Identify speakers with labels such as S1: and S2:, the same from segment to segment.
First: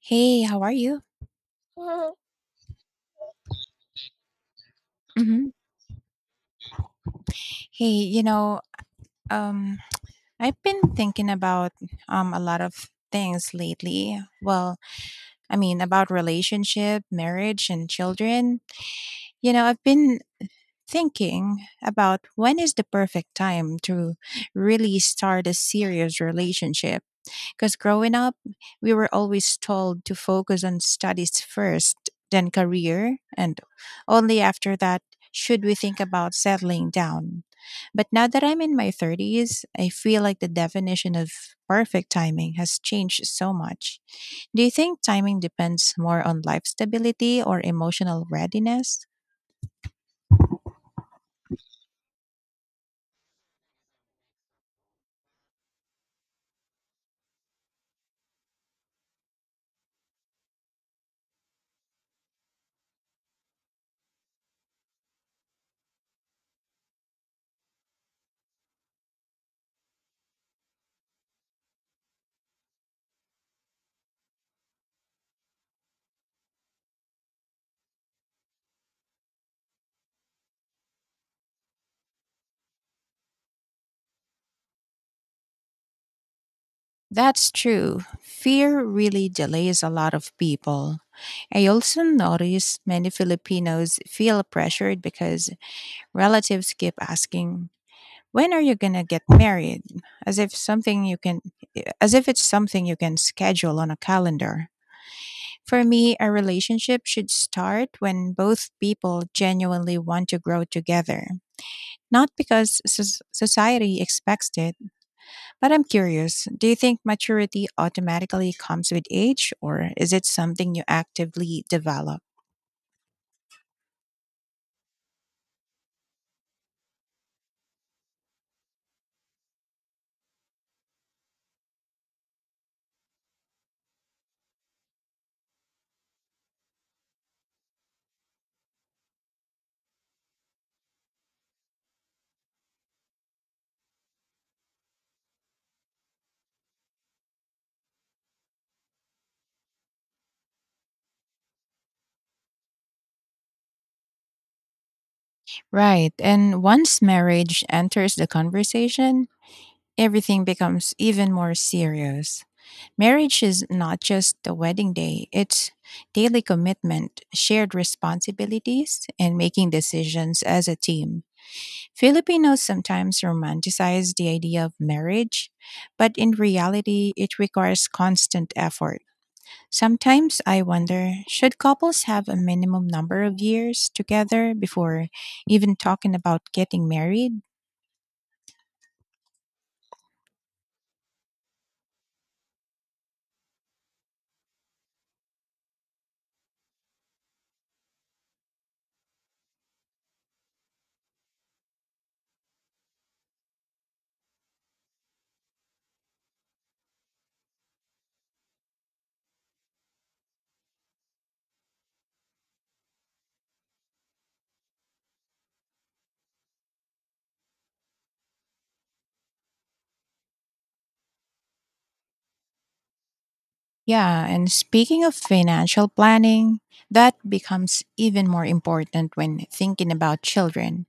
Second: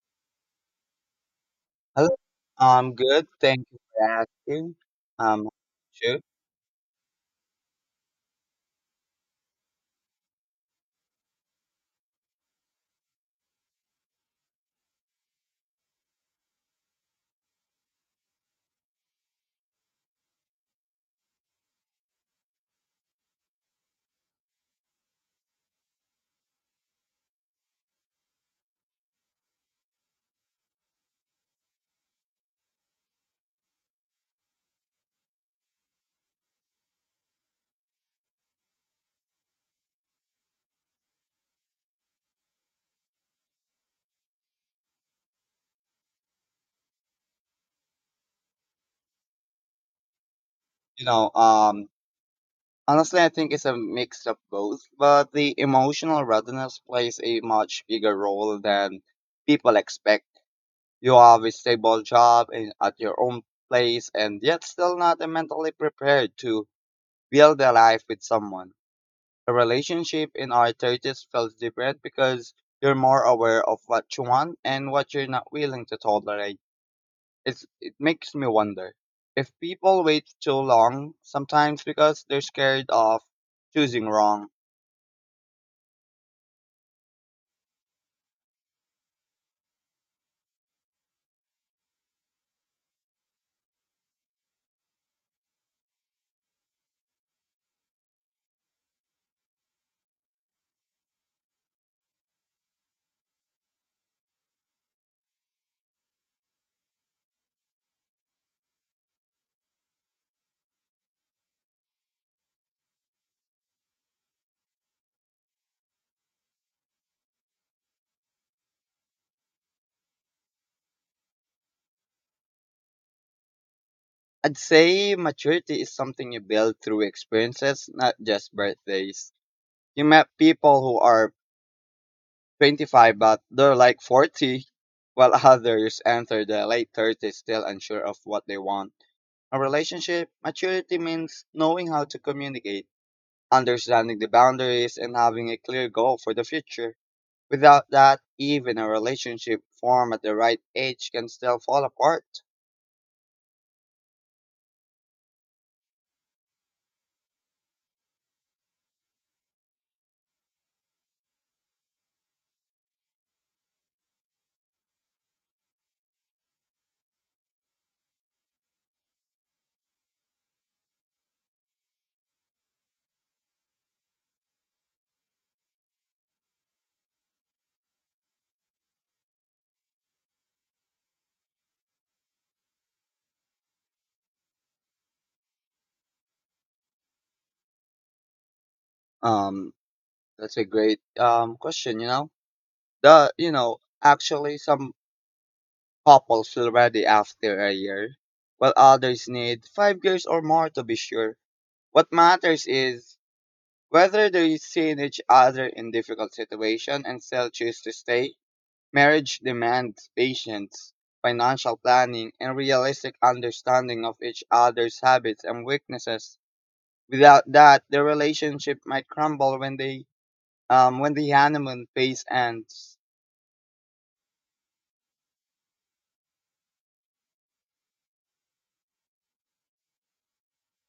S1: Hey, how are you?
S2: Hello. I'm good. Thank you for asking. Um,
S1: hmm
S2: sure.
S1: Hey, um, I've been thinking about a lot of things lately. About relationship, marriage, and children. You know, I've been thinking about when is the perfect time to really start a serious relationship. Because growing up, we were always told to focus on studies first, then career, and only after that should we think about settling down. But now that I'm in my 30s, I feel like the definition of perfect timing has changed so much. Do you think timing depends more on life stability or emotional readiness?
S2: You know, um, Honestly, I think it's a mix of both, but the emotional readiness plays a much bigger role than people expect. You have a stable job and at your own place, and yet still not mentally prepared to build a life with someone. A relationship in our 30s feels different because you're more aware of what you want and what you're not willing to tolerate. It makes me wonder if people wait too long, sometimes because they're scared of choosing wrong.
S1: That's true. Fear really delays a lot of people. I also notice many Filipinos feel pressured because relatives keep asking, "When are you going to get married?" as if something you can as if it's something you can schedule on a calendar. For me, a relationship should start when both people genuinely want to grow together, not because society expects it. But I'm curious, do you think maturity automatically comes with age, or is it something you actively develop?
S2: I'd say maturity is something you build through experiences, not just birthdays. You met people who are 25 but they're like 40, while others enter their late 30s still unsure of what they want. A relationship, maturity means knowing how to communicate, understanding the boundaries, and having a clear goal for the future. Without that, even a relationship formed at the right age can still fall apart.
S1: Right. And once marriage enters the conversation, everything becomes even more serious. Marriage is not just the wedding day, it's daily commitment, shared responsibilities, and making decisions as a team. Filipinos sometimes romanticize the idea of marriage, but in reality, it requires constant effort. Sometimes I wonder, should couples have a minimum number of years together before even talking about getting married?
S2: Um, that's a great question. You know, the you know Actually, some couples feel ready after a year, while others need 5 years or more to be sure. What matters is whether they see each other in difficult situation and still choose to stay. Marriage demands patience, financial planning, and realistic understanding of each other's habits and weaknesses. Without that, the relationship might crumble when they when the honeymoon phase ends.
S1: Yeah, and speaking of financial planning, that becomes even more important when thinking about children.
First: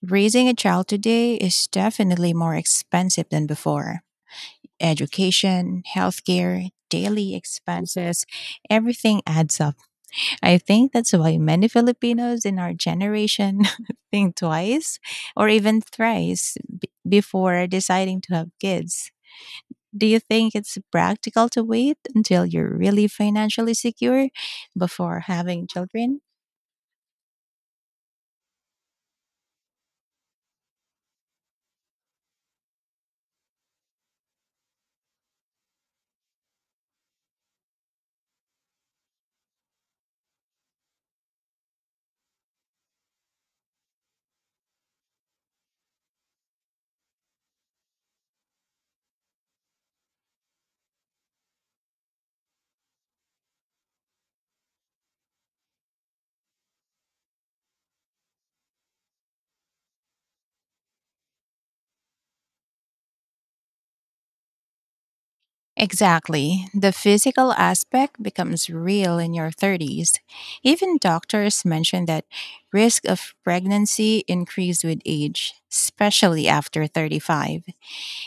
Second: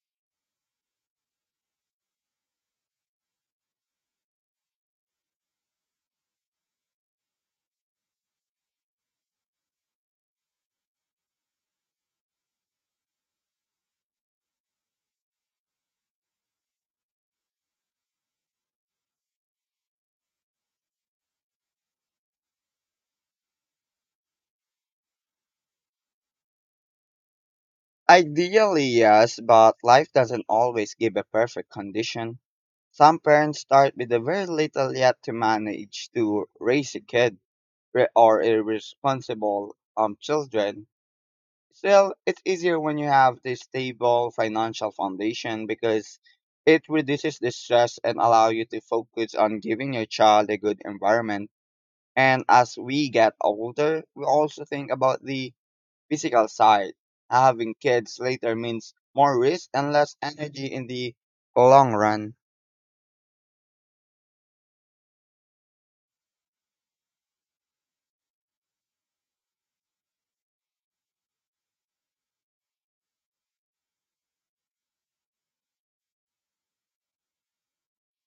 S1: Raising a child today is definitely more expensive than before. Education, healthcare, daily expenses, everything adds up. I think that's why many Filipinos in our generation think twice or even thrice before deciding to have kids. Do you think it's practical to wait until you're really financially secure before having children?
S2: Ideally, yes, but life doesn't always give a perfect condition. Some parents start with a very little yet to manage to raise a kid or irresponsible children. Still, it's easier when you have this stable financial foundation because it reduces the stress and allow you to focus on giving your child a good environment. And as we get older, we also think about the physical side. Having kids later means more risk and less energy in the long run.
S1: Exactly. The physical aspect becomes real in your 30s. Even doctors mention that risk of pregnancy increased with age, especially after 35.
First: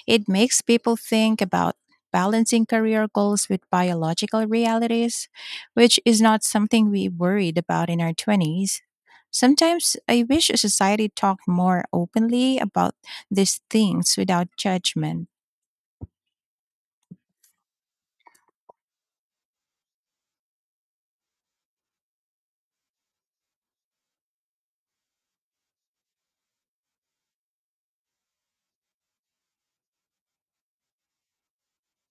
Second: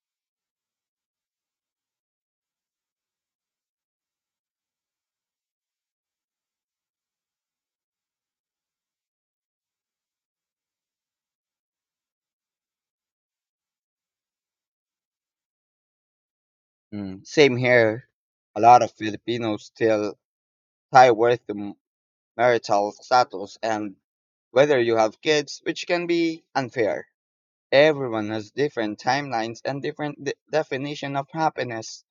S1: It makes people think about balancing career goals with biological realities, which is not something we worried about in our 20s. Sometimes I wish society talked more openly about these things without judgment.
S2: Mm. Same here. A lot of Filipinos still tie worth to marital status and whether you have kids, which can be unfair. Everyone has different timelines and different definition of happiness.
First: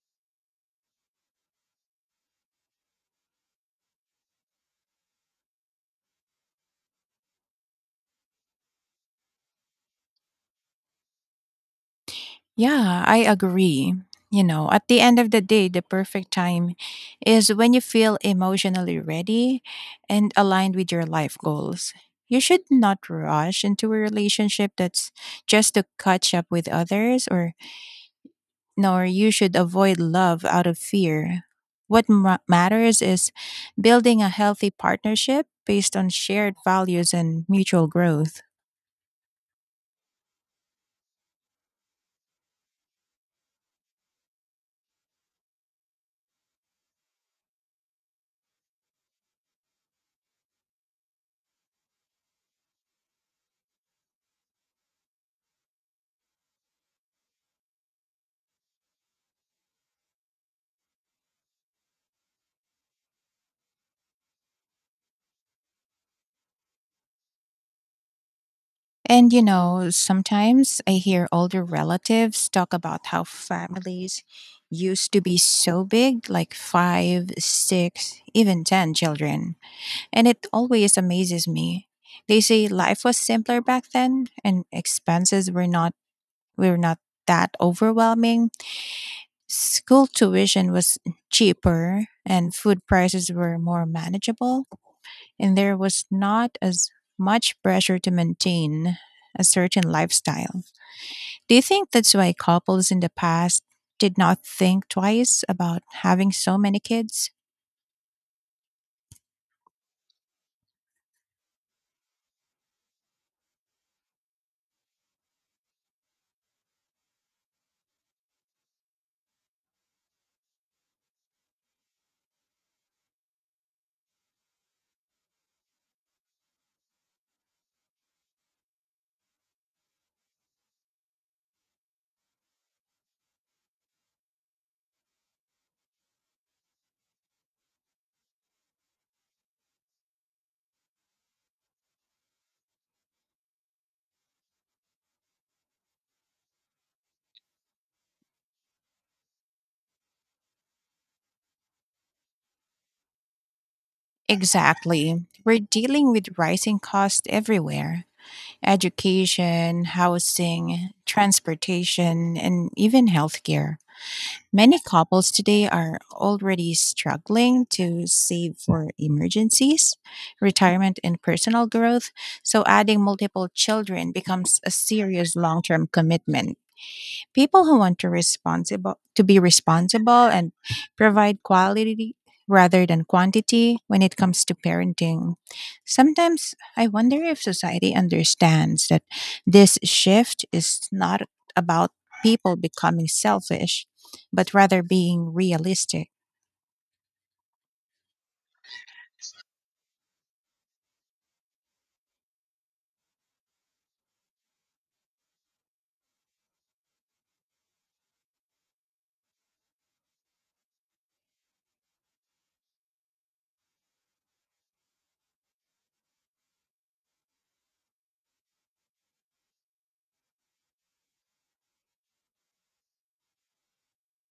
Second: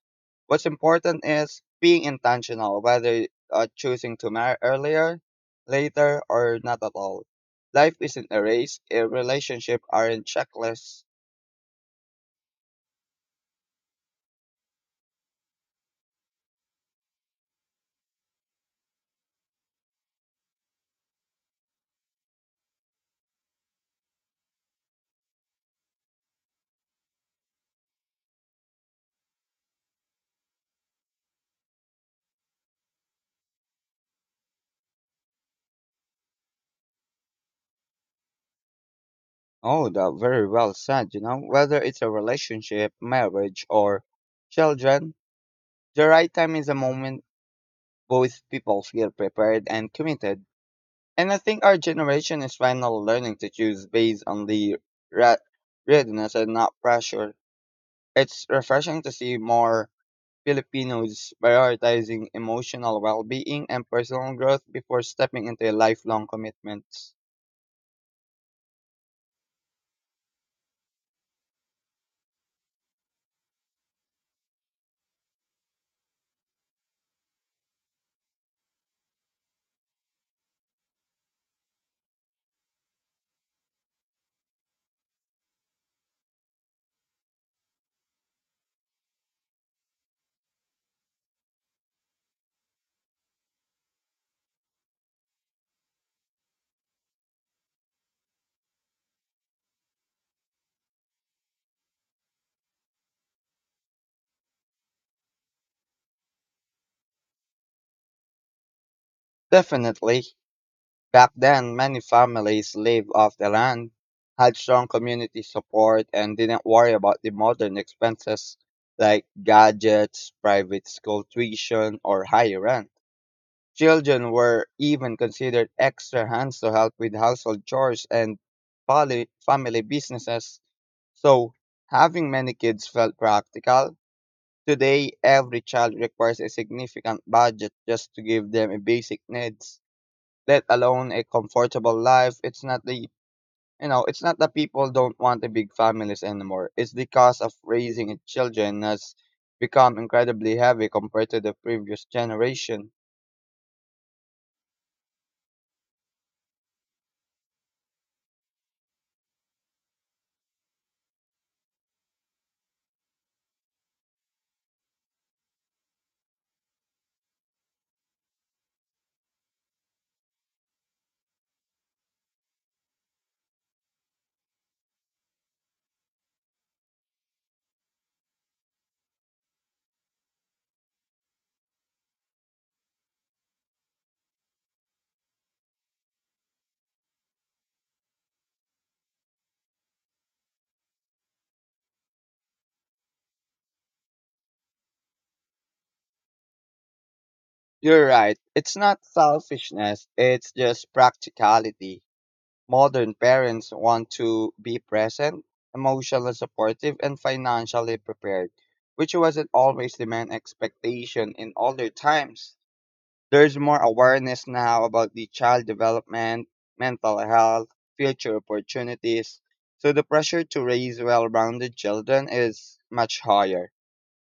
S2: What's important is being intentional, whether choosing to marry earlier, later, or not at all. Life isn't a race, a relationship aren't checklists.
S1: Yeah, I agree. You know, at the end of the day, the perfect time is when you feel emotionally ready and aligned with your life goals. You should not rush into a relationship that's just to catch up with others, or nor you should avoid love out of fear. What matters is building a healthy partnership based on shared values and mutual growth.
S2: Oh, that very well said. Whether it's a relationship, marriage, or children, the right time is a moment both people feel prepared and committed. And I think our generation is finally learning to choose based on the re- readiness and not pressure. It's refreshing to see more Filipinos prioritizing emotional well being and personal growth before stepping into lifelong commitments.
S1: And you know, sometimes I hear older relatives talk about how families used to be so big, like five, six, even 10 children. And it always amazes me. They say life was simpler back then and expenses were not that overwhelming. School tuition was cheaper and food prices were more manageable and there was not as much pressure to maintain a certain lifestyle. Do you think that's why couples in the past did not think twice about having so many kids?
S2: Definitely, back then, many families lived off the land, had strong community support, and didn't worry about the modern expenses like gadgets, private school tuition, or higher rent. Children were even considered extra hands to help with household chores and family businesses. So, having many kids felt practical. Today, every child requires a significant budget just to give them a basic needs, let alone a comfortable life. It's not the you know, it's not that people don't want a big families anymore. It's the cost of raising children has become incredibly heavy compared to the previous generation.
S1: Exactly. We're dealing with rising costs everywhere, education, housing, transportation, and even healthcare. Many couples today are already struggling to save for emergencies, retirement, and personal growth, so adding multiple children becomes a serious long term commitment. People who want to responsible to be responsible and provide quality rather than quantity when it comes to parenting. Sometimes I wonder if society understands that this shift is not about people becoming selfish, but rather being realistic.
S2: You're right. It's not selfishness, it's just practicality. Modern parents want to be present, emotionally supportive, and financially prepared, which wasn't always the main expectation in older times. There's more awareness now about the child development, mental health, future opportunities, so the pressure to raise well rounded children is much higher.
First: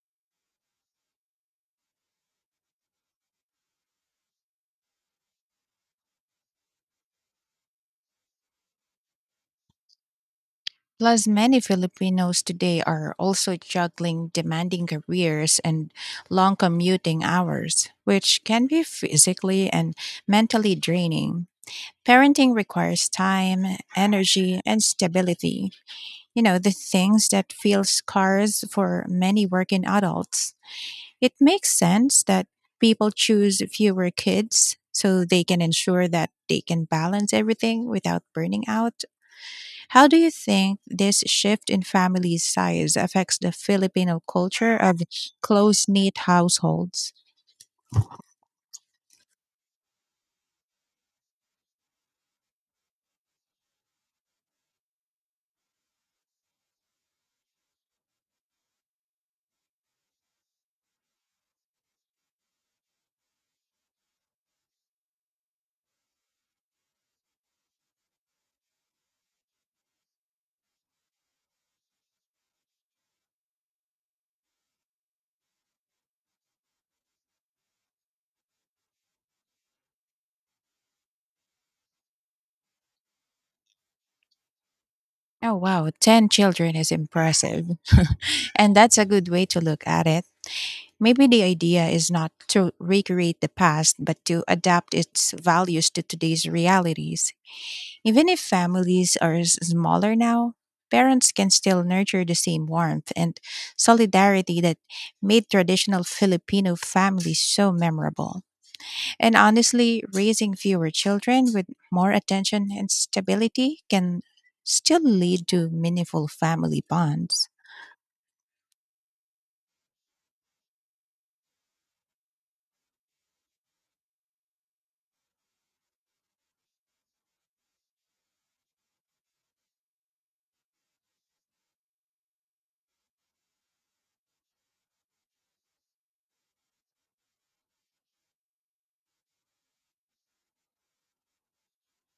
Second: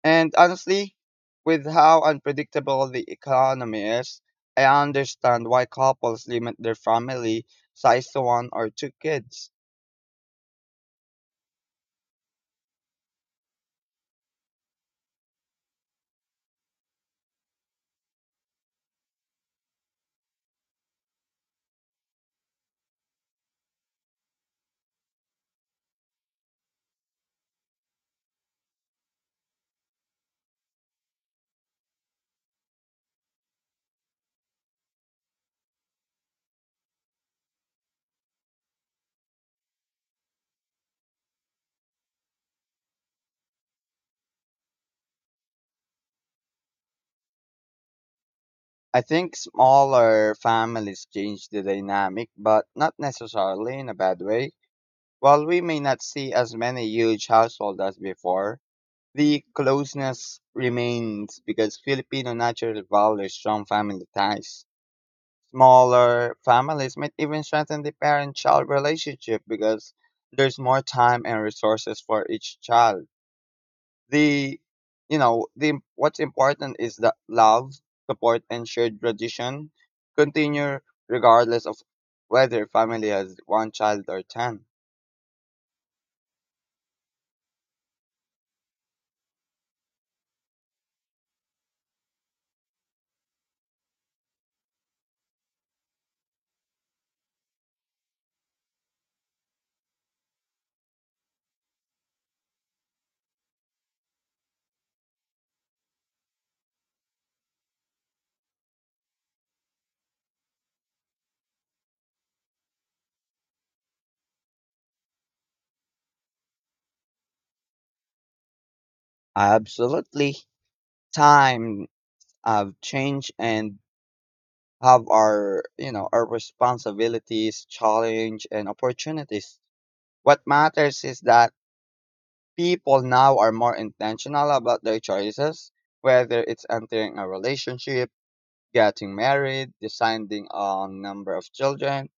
S2: And honestly, with how unpredictable the economy is, I understand why couples limit their family size to one or two kids.
S1: Plus, many Filipinos today are also juggling demanding careers and long commuting hours, which can be physically and mentally draining. Parenting requires time, energy, and stability. You know, the things that feel scarce for many working adults. It makes sense that people choose fewer kids so they can ensure that they can balance everything without burning out. How do you think this shift in family size affects the Filipino culture of close knit households?
S2: I think smaller families change the dynamic, but not necessarily in a bad way. While we may not see as many huge households as before, the closeness remains because Filipino naturally values strong family ties. Smaller families might even strengthen the parent child relationship because there's more time and resources for each child. The you know, the what's important is that love, support and shared tradition continue regardless of whether family has one child or 10.
S1: Oh, wow, 10 children is impressive. And that's a good way to look at it. Maybe the idea is not to recreate the past, but to adapt its values to today's realities. Even if families are smaller now, parents can still nurture the same warmth and solidarity that made traditional Filipino families so memorable. And honestly, raising fewer children with more attention and stability can still lead to meaningful family bonds.
S2: Absolutely. Time have changed and have our responsibilities, challenge and opportunities. What matters is that people now are more intentional about their choices, whether it's entering a relationship, getting married, deciding on number of children.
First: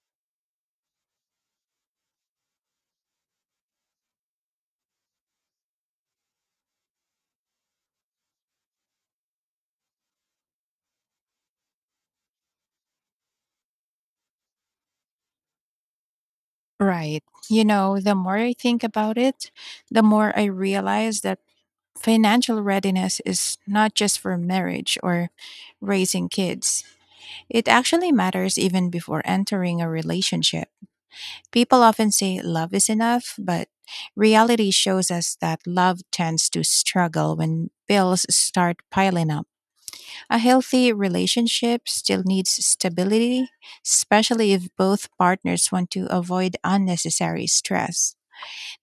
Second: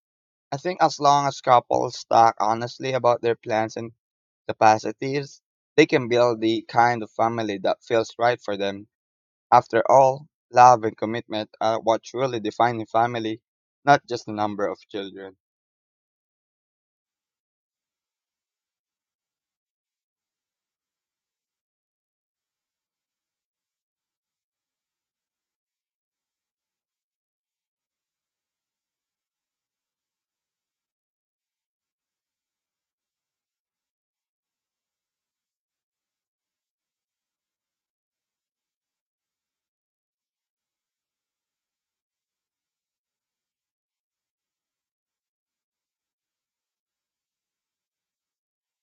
S2: I think as long as couples talk honestly about their plans and capacities, they can build the kind of family that feels right for them. After all, love and commitment are what truly define a family, not just the number of children.
S1: Right. You know, the more I think about it, the more I realize that financial readiness is not just for marriage or raising kids. It actually matters even before entering a relationship. People often say love is enough, but reality shows us that love tends to struggle when bills start piling up. A healthy relationship still needs stability, especially if both partners want to avoid unnecessary stress.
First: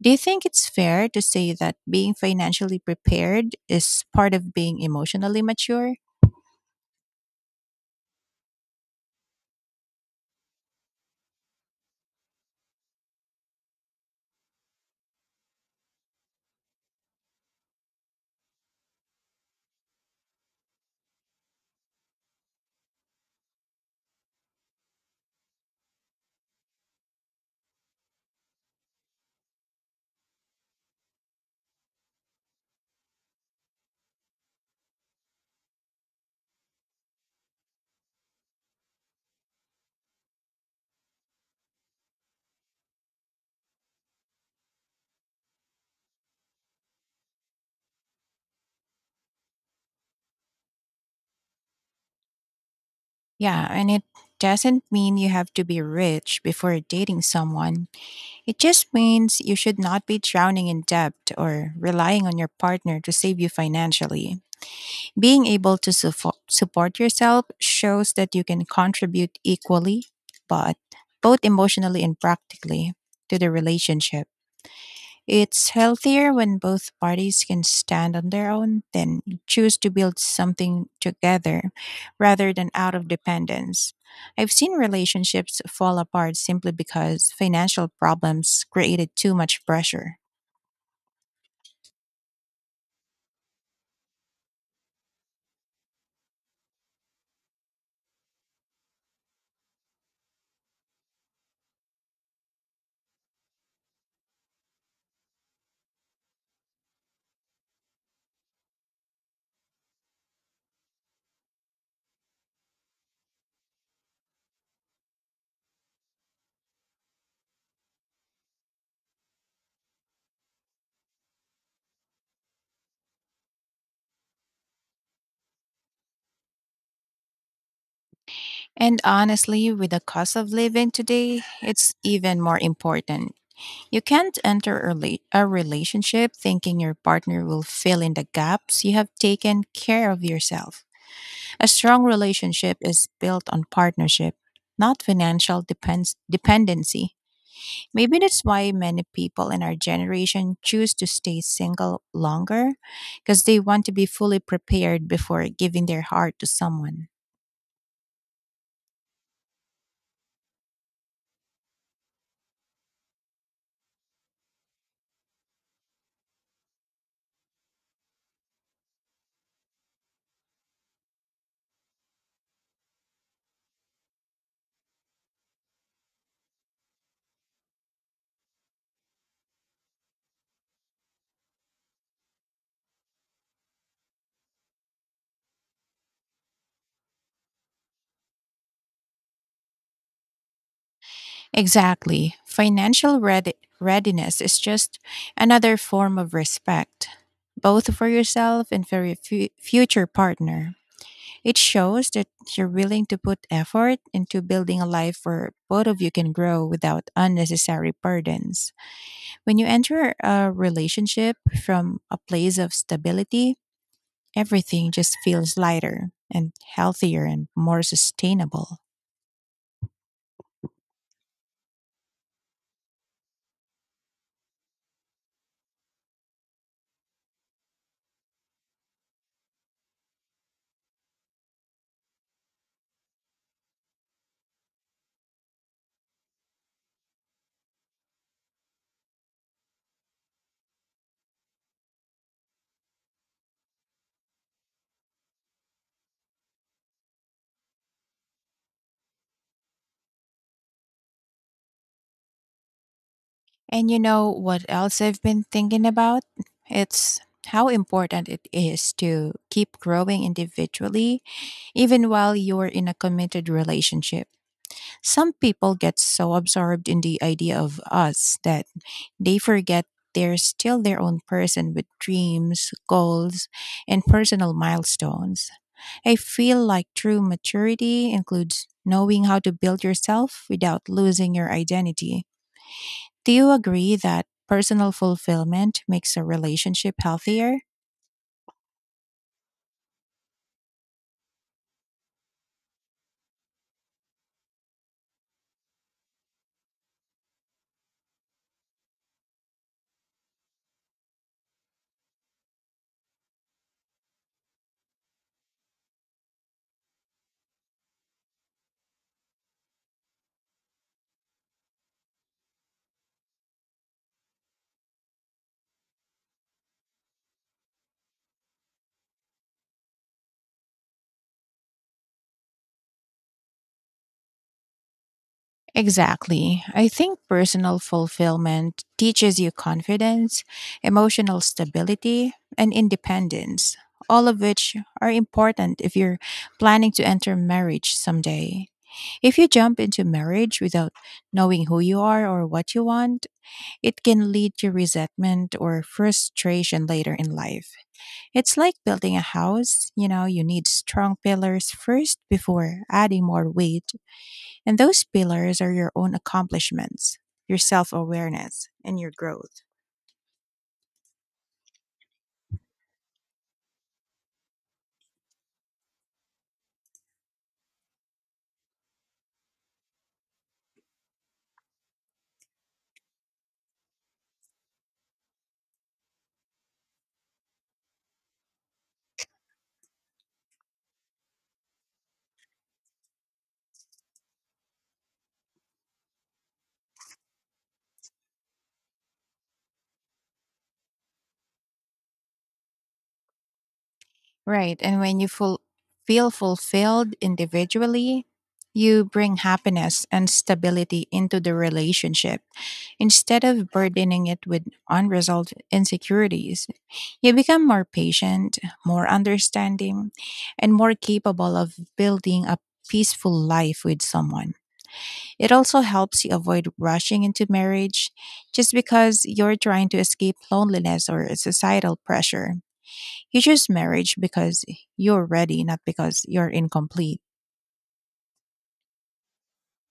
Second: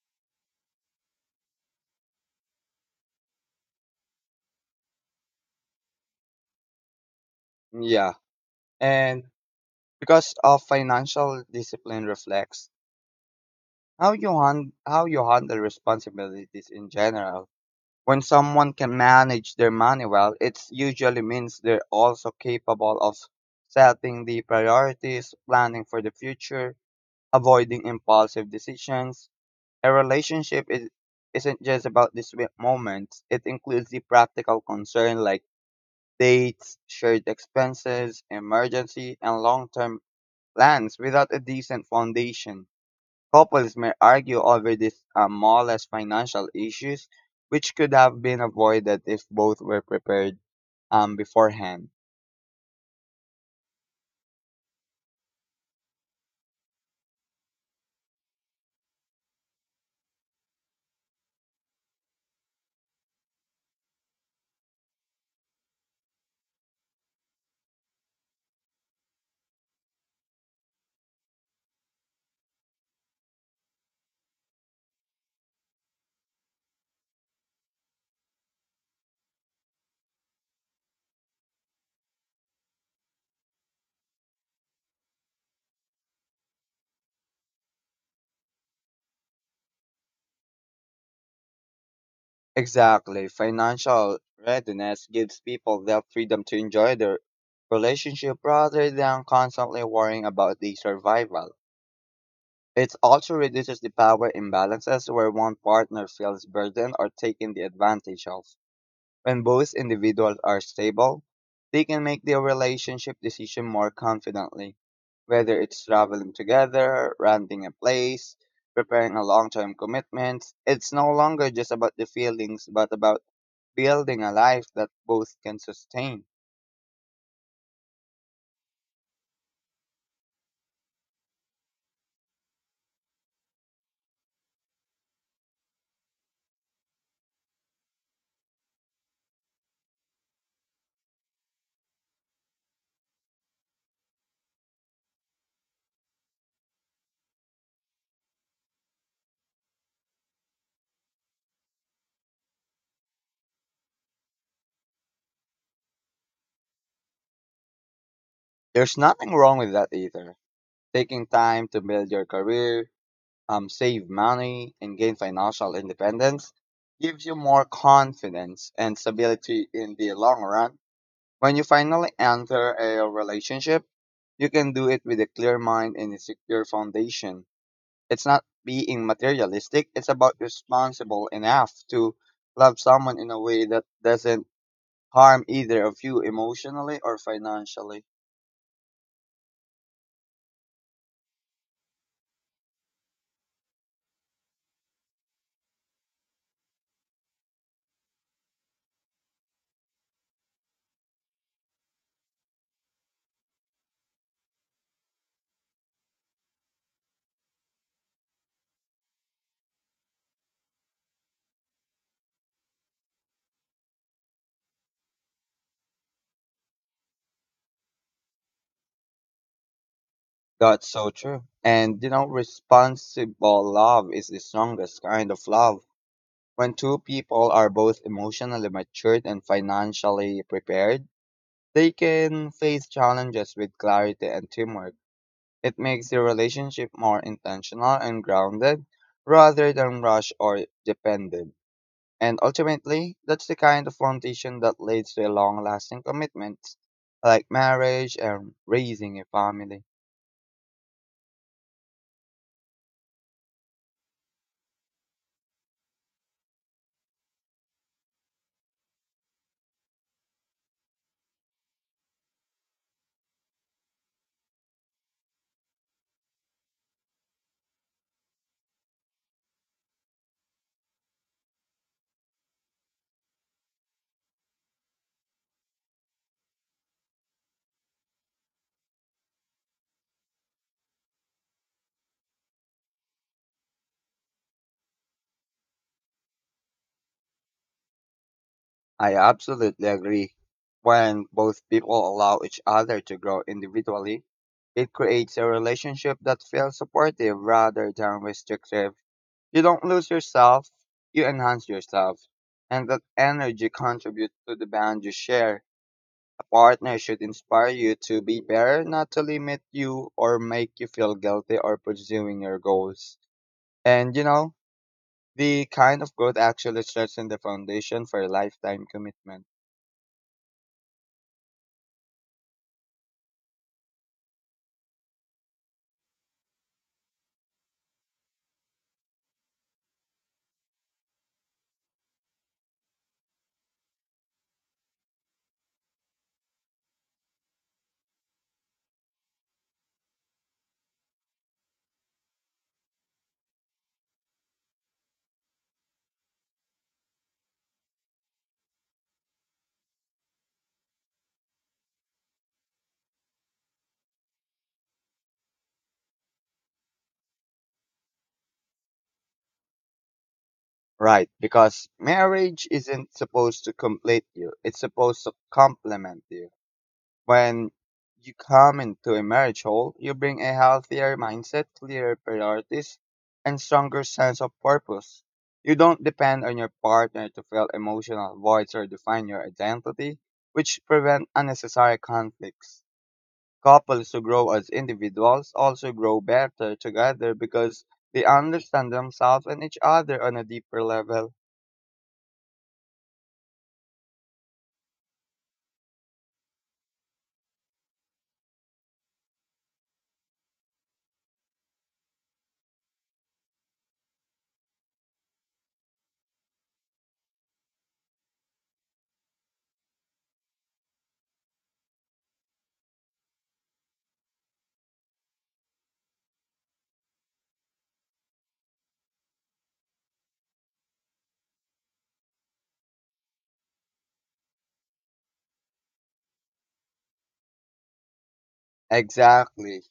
S1: Do you think it's fair to say that being financially prepared is part of being emotionally mature?
S2: Yeah. And because of financial discipline reflects how you handle responsibilities in general. When someone can manage their money well, it usually means they're also capable of setting the priorities, planning for the future, avoiding impulsive decisions. A relationship is isn't just about the sweet moments. It includes the practical concern like dates, shared expenses, emergency, and long-term plans. Without a decent foundation, couples may argue over these smallest financial issues, which could have been avoided if both were prepared beforehand.
S1: Yeah, and it doesn't mean you have to be rich before dating someone. It just means you should not be drowning in debt or relying on your partner to save you financially. Being able to support yourself shows that you can contribute equally, but both emotionally and practically, to the relationship. It's healthier when both parties can stand on their own, then choose to build something together rather than out of dependence. I've seen relationships fall apart simply because financial problems created too much pressure.
S2: Exactly. Financial readiness gives people the freedom to enjoy their relationship rather than constantly worrying about the survival. It also reduces the power imbalances where one partner feels burdened or taken the advantage of. When both individuals are stable, they can make their relationship decision more confidently. Whether it's traveling together, renting a place, preparing a long-term commitment, it's no longer just about the feelings, but about building a life that both can sustain.
S1: And honestly, with the cost of living today, it's even more important. You can't enter a, a relationship thinking your partner will fill in the gaps you have taken care of yourself. A strong relationship is built on partnership, not financial dependency. Maybe that's why many people in our generation choose to stay single longer because they want to be fully prepared before giving their heart to someone.
S2: There's nothing wrong with that either. Taking time to build your career, save money, and gain financial independence gives you more confidence and stability in the long run. When you finally enter a relationship, you can do it with a clear mind and a secure foundation. It's not being materialistic, it's about responsible enough to love someone in a way that doesn't harm either of you emotionally or financially.
S1: Exactly. Financial readiness is just another form of respect, both for yourself and for your future partner. It shows that you're willing to put effort into building a life where both of you can grow without unnecessary burdens. When you enter a relationship from a place of stability, everything just feels lighter and healthier and more sustainable.
S2: That's so true. And responsible love is the strongest kind of love. When two people are both emotionally matured and financially prepared, they can face challenges with clarity and teamwork. It makes the relationship more intentional and grounded rather than rushed or dependent. And ultimately, that's the kind of foundation that leads to a long lasting commitment, like marriage and raising a family.
S1: And you know what else I've been thinking about? It's how important it is to keep growing individually, even while you're in a committed relationship. Some people get so absorbed in the idea of us that they forget they're still their own person with dreams, goals, and personal milestones. I feel like true maturity includes knowing how to build yourself without losing your identity. Do you agree that personal fulfillment makes a relationship healthier?
S2: I absolutely agree. When both people allow each other to grow individually, it creates a relationship that feels supportive rather than restrictive. You don't lose yourself, you enhance yourself. And that energy contributes to the bond you share. A partner should inspire you to be better, not to limit you or make you feel guilty or pursuing your goals. And the kind of growth actually strengthens the foundation for a lifetime commitment.
S1: Exactly. I think personal fulfillment teaches you confidence, emotional stability, and independence, all of which are important if you're planning to enter marriage someday. If you jump into marriage without knowing who you are or what you want, it can lead to resentment or frustration later in life. It's like building a house, you know, you need strong pillars first before adding more weight and those pillars are your own accomplishments, your self awareness, and your growth.
S2: Right, because marriage isn't supposed to complete you, it's supposed to complement you. When you come into a marriage hole, you bring a healthier mindset, clearer priorities, and stronger sense of purpose. You don't depend on your partner to fill emotional voids or define your identity, which prevent unnecessary conflicts. Couples who grow as individuals also grow better together because they understand themselves and each other on a deeper level.
S1: Right. And when you feel fulfilled individually, you bring happiness and stability into the relationship instead of burdening it with unresolved insecurities. You become more patient, more understanding, and more capable of building a peaceful life with someone. It also helps you avoid rushing into marriage just because you're trying to escape loneliness or societal pressure. You choose marriage because you're ready, not because you're incomplete.
S2: Exactly.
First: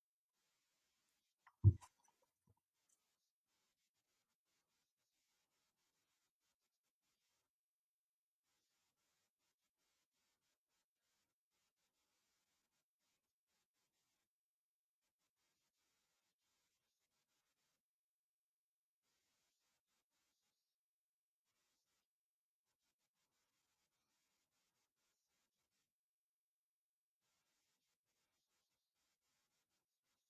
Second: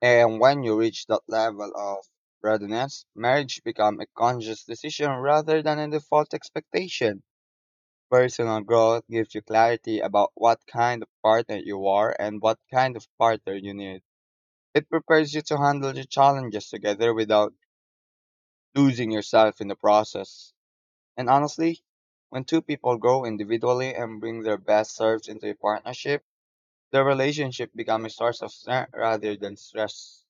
S2: And when you reach that level of readiness, marriage becomes a conscious decision rather than a default expectation. Personal growth gives you clarity about what kind of partner you are and what kind of partner you need. It prepares you to handle the challenges together without losing yourself in the process. And honestly, when two people grow individually and bring their best selves into a partnership, the relationship becomes a source of strength rather than stress.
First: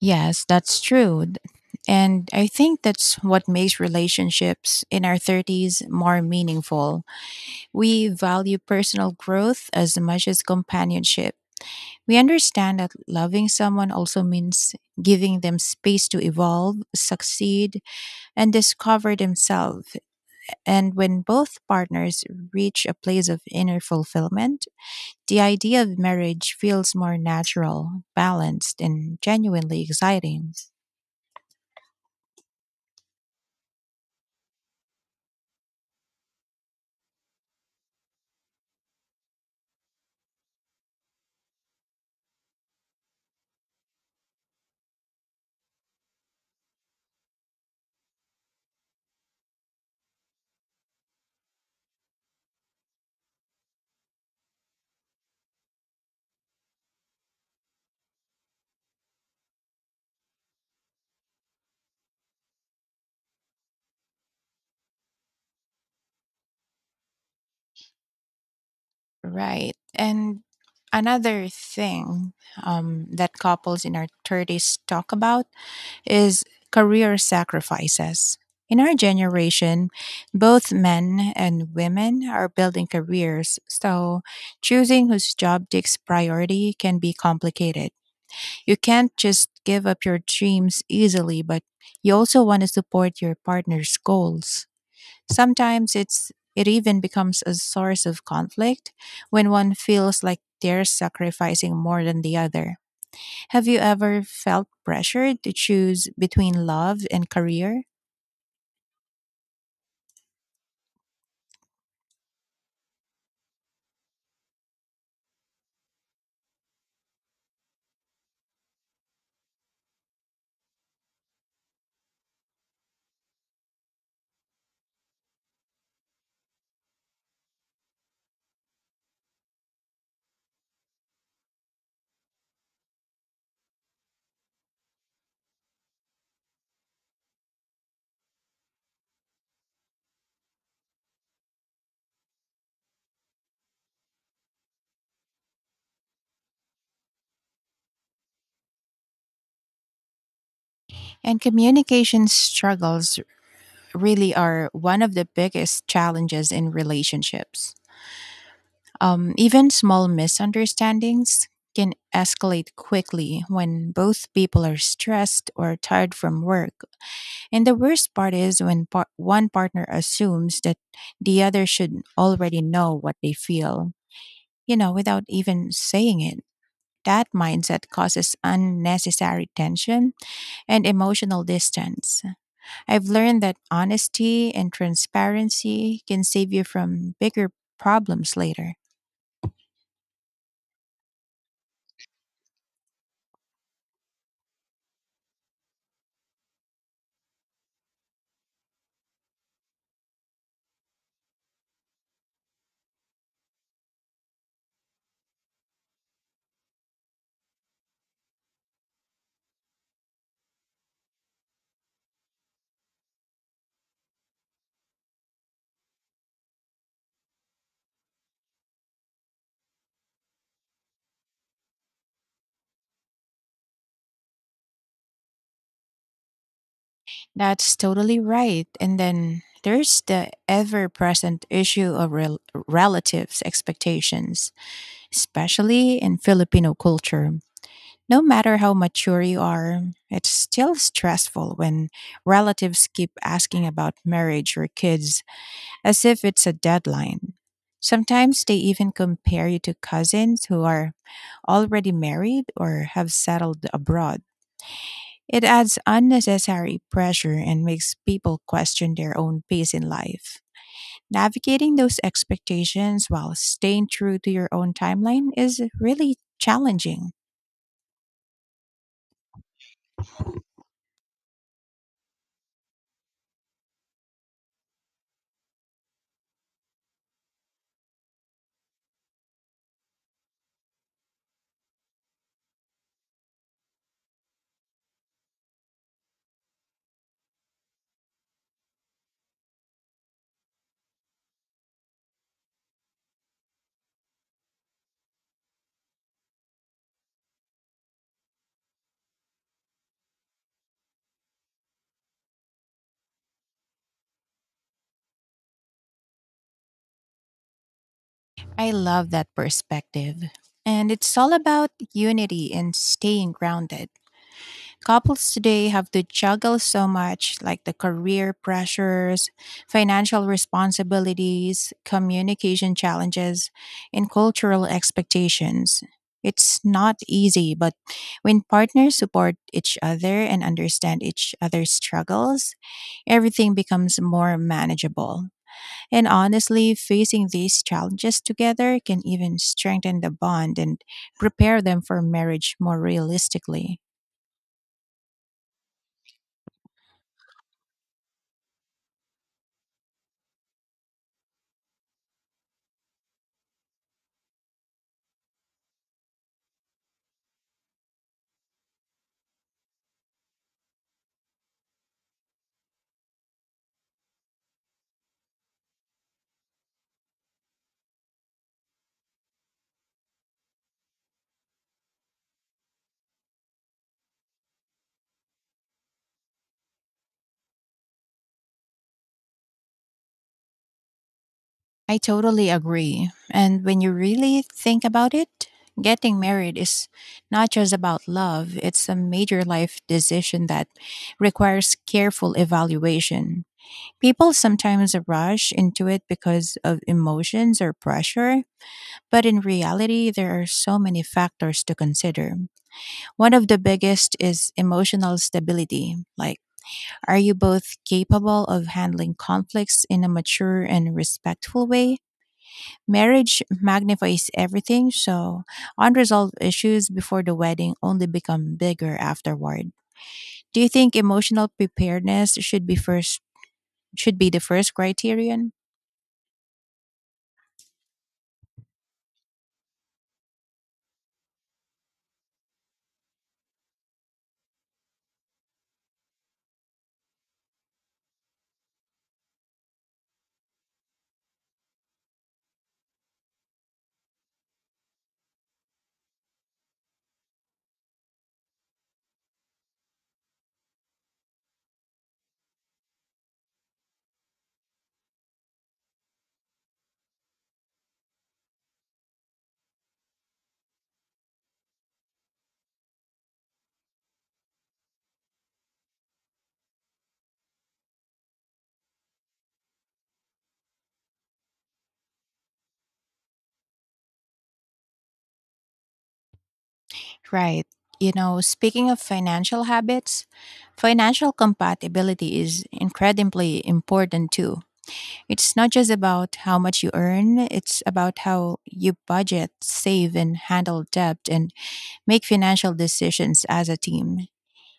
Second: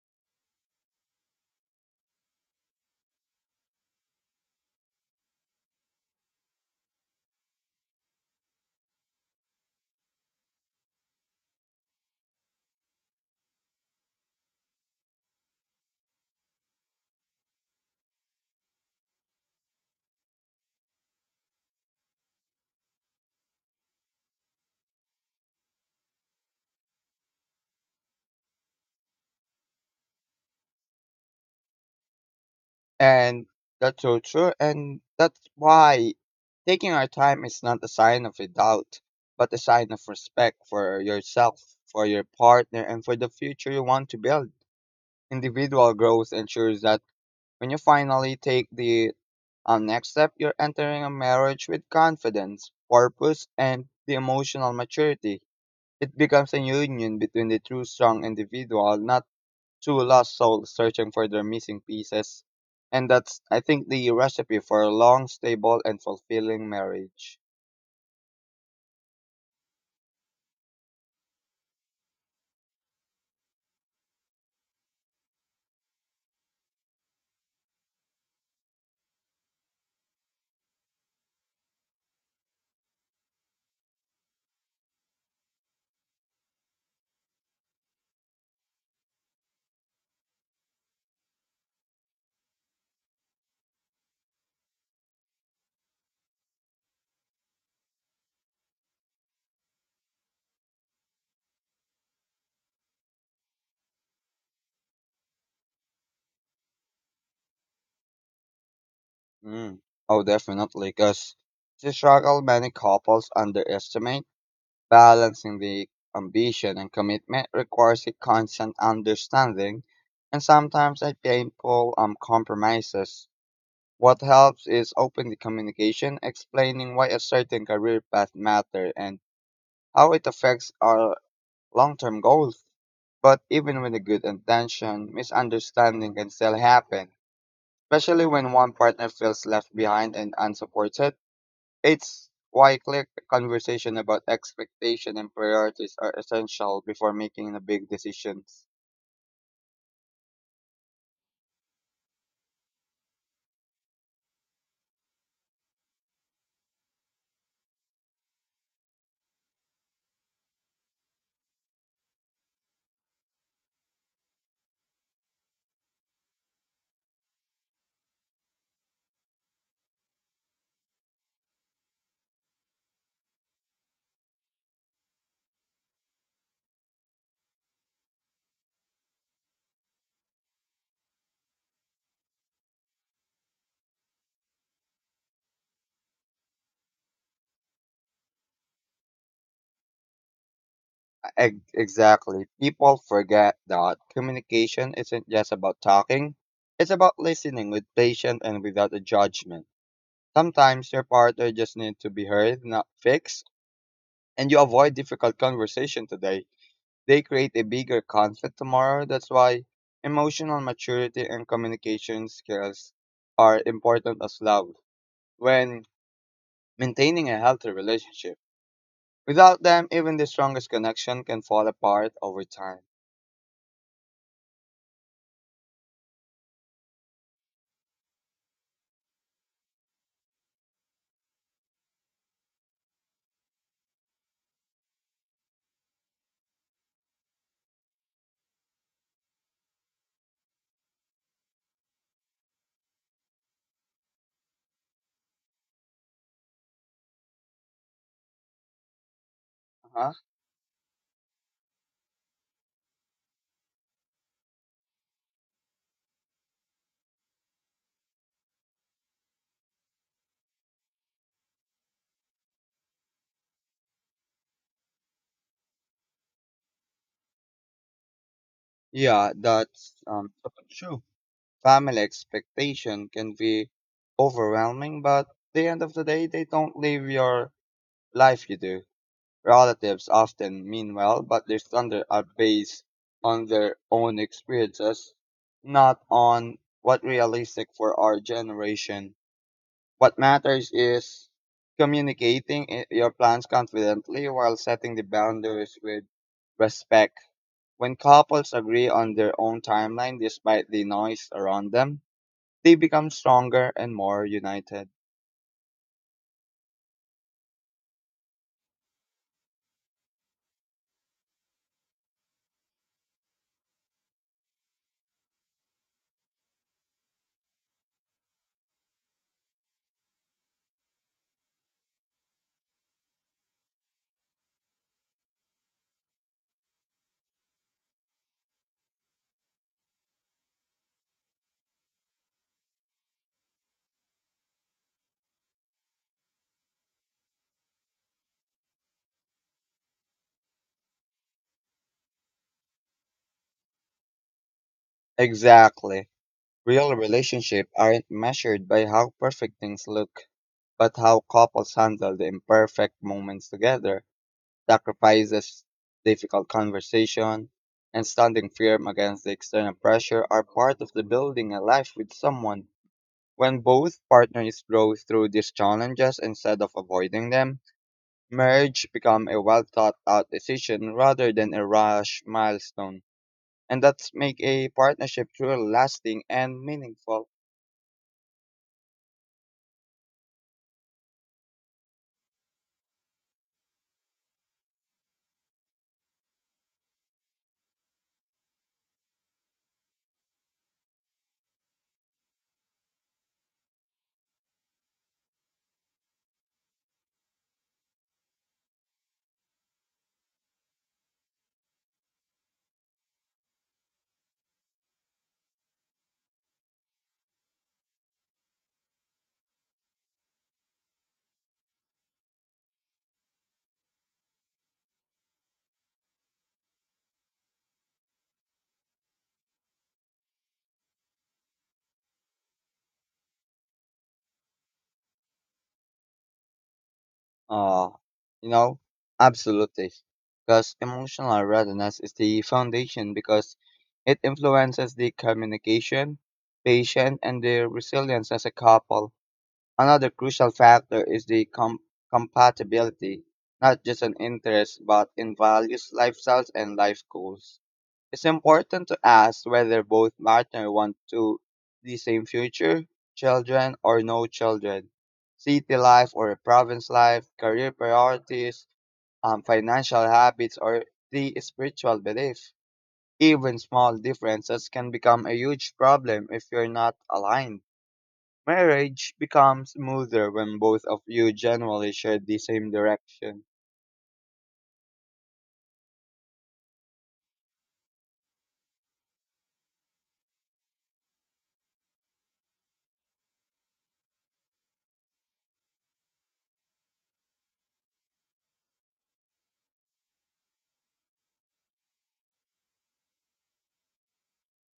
S1: Yes, that's true. And I think that's what makes relationships in our 30s more meaningful. We value personal growth as much as companionship. We understand that loving someone also means giving them space to evolve, succeed, and discover themselves. And when both partners reach a place of inner fulfillment, the idea of marriage feels more natural, balanced, and genuinely exciting.
S2: And that's so true. And that's why taking our time is not a sign of a doubt, but a sign of respect for yourself, for your partner, and for the future you want to build. Individual growth ensures that when you finally take the next step, you're entering a marriage with confidence, purpose, and the emotional maturity. It becomes a union between the true strong individual, not two lost souls searching for their missing pieces. And that's, I think, the recipe for a long, stable, and fulfilling marriage.
S1: Right. And another thing, that couples in our 30s talk about is career sacrifices. In our generation, both men and women are building careers, so choosing whose job takes priority can be complicated. You can't just give up your dreams easily, but you also want to support your partner's goals. Sometimes it's It even becomes a source of conflict when one feels like they're sacrificing more than the other. Have you ever felt pressured to choose between love and career?
S2: Mm. Oh, definitely, because the struggle many couples underestimate, balancing the ambition and commitment requires a constant understanding and sometimes a painful compromises. What helps is open the communication, explaining why a certain career path matter and how it affects our long-term goals. But even with a good intention, misunderstanding can still happen, especially when one partner feels left behind and unsupported. It's why clear conversation about expectation and priorities are essential before making the big decisions.
S1: And communication struggles really are one of the biggest challenges in relationships. Even small misunderstandings can escalate quickly when both people are stressed or tired from work. And the worst part is when one partner assumes that the other should already know what they feel, you know, without even saying it. That mindset causes unnecessary tension and emotional distance. I've learned that honesty and transparency can save you from bigger problems later.
S2: Exactly. People forget that communication isn't just about talking. It's about listening with patience and without a judgment. Sometimes your partner just needs to be heard, not fixed. And you avoid difficult conversation today, they create a bigger conflict tomorrow. That's why emotional maturity and communication skills are important as well when maintaining a healthy relationship. Without them, even the strongest connection can fall apart over time.
S1: That's totally right. And then there's the ever present issue of relatives' expectations, especially in Filipino culture. No matter how mature you are, it's still stressful when relatives keep asking about marriage or kids as if it's a deadline. Sometimes they even compare you to
S2: Uh-huh.
S1: cousins who are already married or have settled abroad. It adds unnecessary pressure and makes people question their own pace in life. Navigating those expectations while staying true to your own timeline is really challenging.
S2: Yeah, that's so true. Family expectation can be overwhelming, but at the end of the day, they don't live your life you do. Relatives often mean well, but their standards are based on their own experiences, not on what realistic for our generation. What matters is communicating your plans confidently while setting the boundaries with respect. When couples agree on their own timeline despite the noise around them, they become stronger and more united.
S1: I love that perspective. And it's all about unity and staying grounded. Couples today have to juggle so much, like the career pressures, financial responsibilities, communication challenges, and cultural expectations. It's not easy, but when partners support each other and understand each other's struggles, everything becomes more manageable. And honestly, facing these challenges together can even strengthen the bond and prepare them for marriage more realistically.
S2: Exactly. Real relationships aren't measured by how perfect things look, but how couples handle the imperfect moments together, sacrifices, difficult conversation, and standing firm against the external pressure are part of the building a life with someone. When both partners grow through these challenges instead of avoiding them, marriage becomes a well thought out decision rather than a rush milestone, and that's make a partnership truly lasting and meaningful.
S1: I totally agree. And when you really think about it, getting married is not just about love, it's a major life decision that requires careful evaluation. People sometimes rush into it because of emotions or pressure, but in reality, there are so many factors to consider. One of the biggest is emotional stability. Like, are you both capable of handling conflicts in a mature and respectful way? Marriage magnifies everything, so unresolved issues before the wedding only become bigger afterward. Do you think emotional preparedness should be the first criterion?
S2: Uh, you know, Absolutely. Because emotional readiness is the foundation because it influences the communication, patience, and the resilience as a couple. Another crucial factor is the compatibility, not just in interests, but in values, lifestyles, and life goals. It's important to ask whether both partners want to the same future, children or no children, city life or province life, career priorities, financial habits, or the spiritual belief. Even small differences can become a huge problem if you're not aligned. Marriage becomes smoother when both of you generally share the same direction.
S1: Right. You know, speaking of financial habits, financial compatibility is incredibly important too. It's not just about how much you earn, it's about how you budget, save, and handle debt and make financial decisions as a team.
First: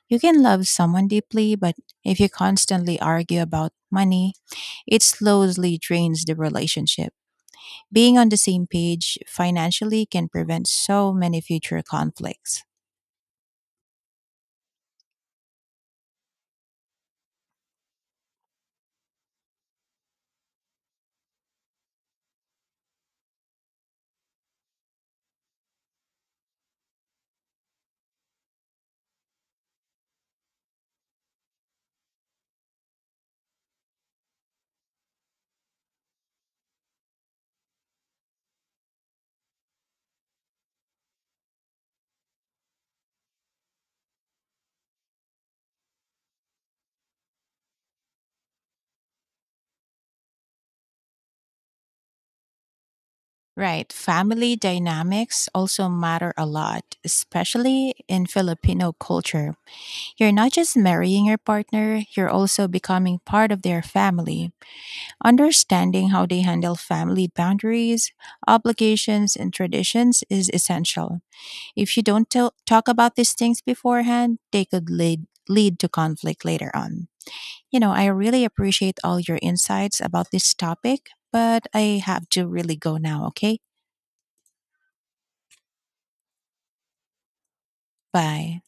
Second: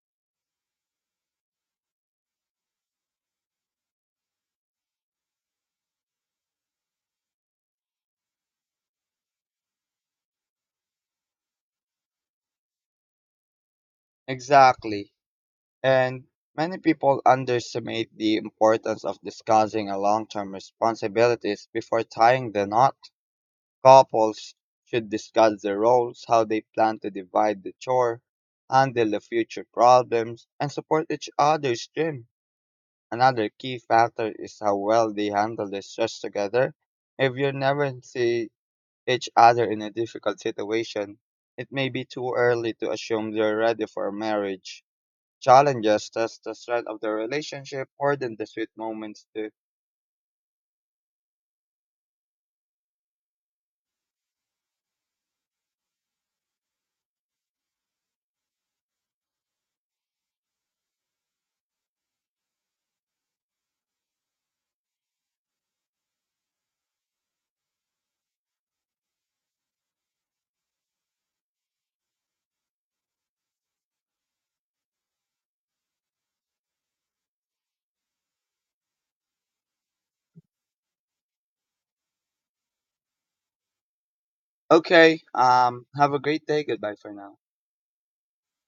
S1: You can love someone deeply, but if you constantly argue about money, it slowly drains the relationship. Being on the same page financially can prevent so many future conflicts.
S2: Exactly. And many people underestimate the importance of discussing a long-term responsibilities before tying the knot. Couples should discuss their roles, how they plan to divide the chore, handle the future problems, and support each other's dream. Another key factor is how well they handle the stress together. If you never see each other in a difficult situation, it may be too early to assume they're ready for marriage. Challenges test the strength of the relationship more than the sweet moments do.
S1: Right. Family dynamics also matter a lot, especially in Filipino culture. You're not just marrying your partner, you're also becoming part of their family. Understanding how they handle family boundaries, obligations, and traditions is essential. If you don't tell, talk about these things beforehand, they could lead to conflict later on. You know, I really appreciate all your insights about this topic, but I have to really go now, okay?
S2: Okay, have a great day. Goodbye for now.
S1: Bye.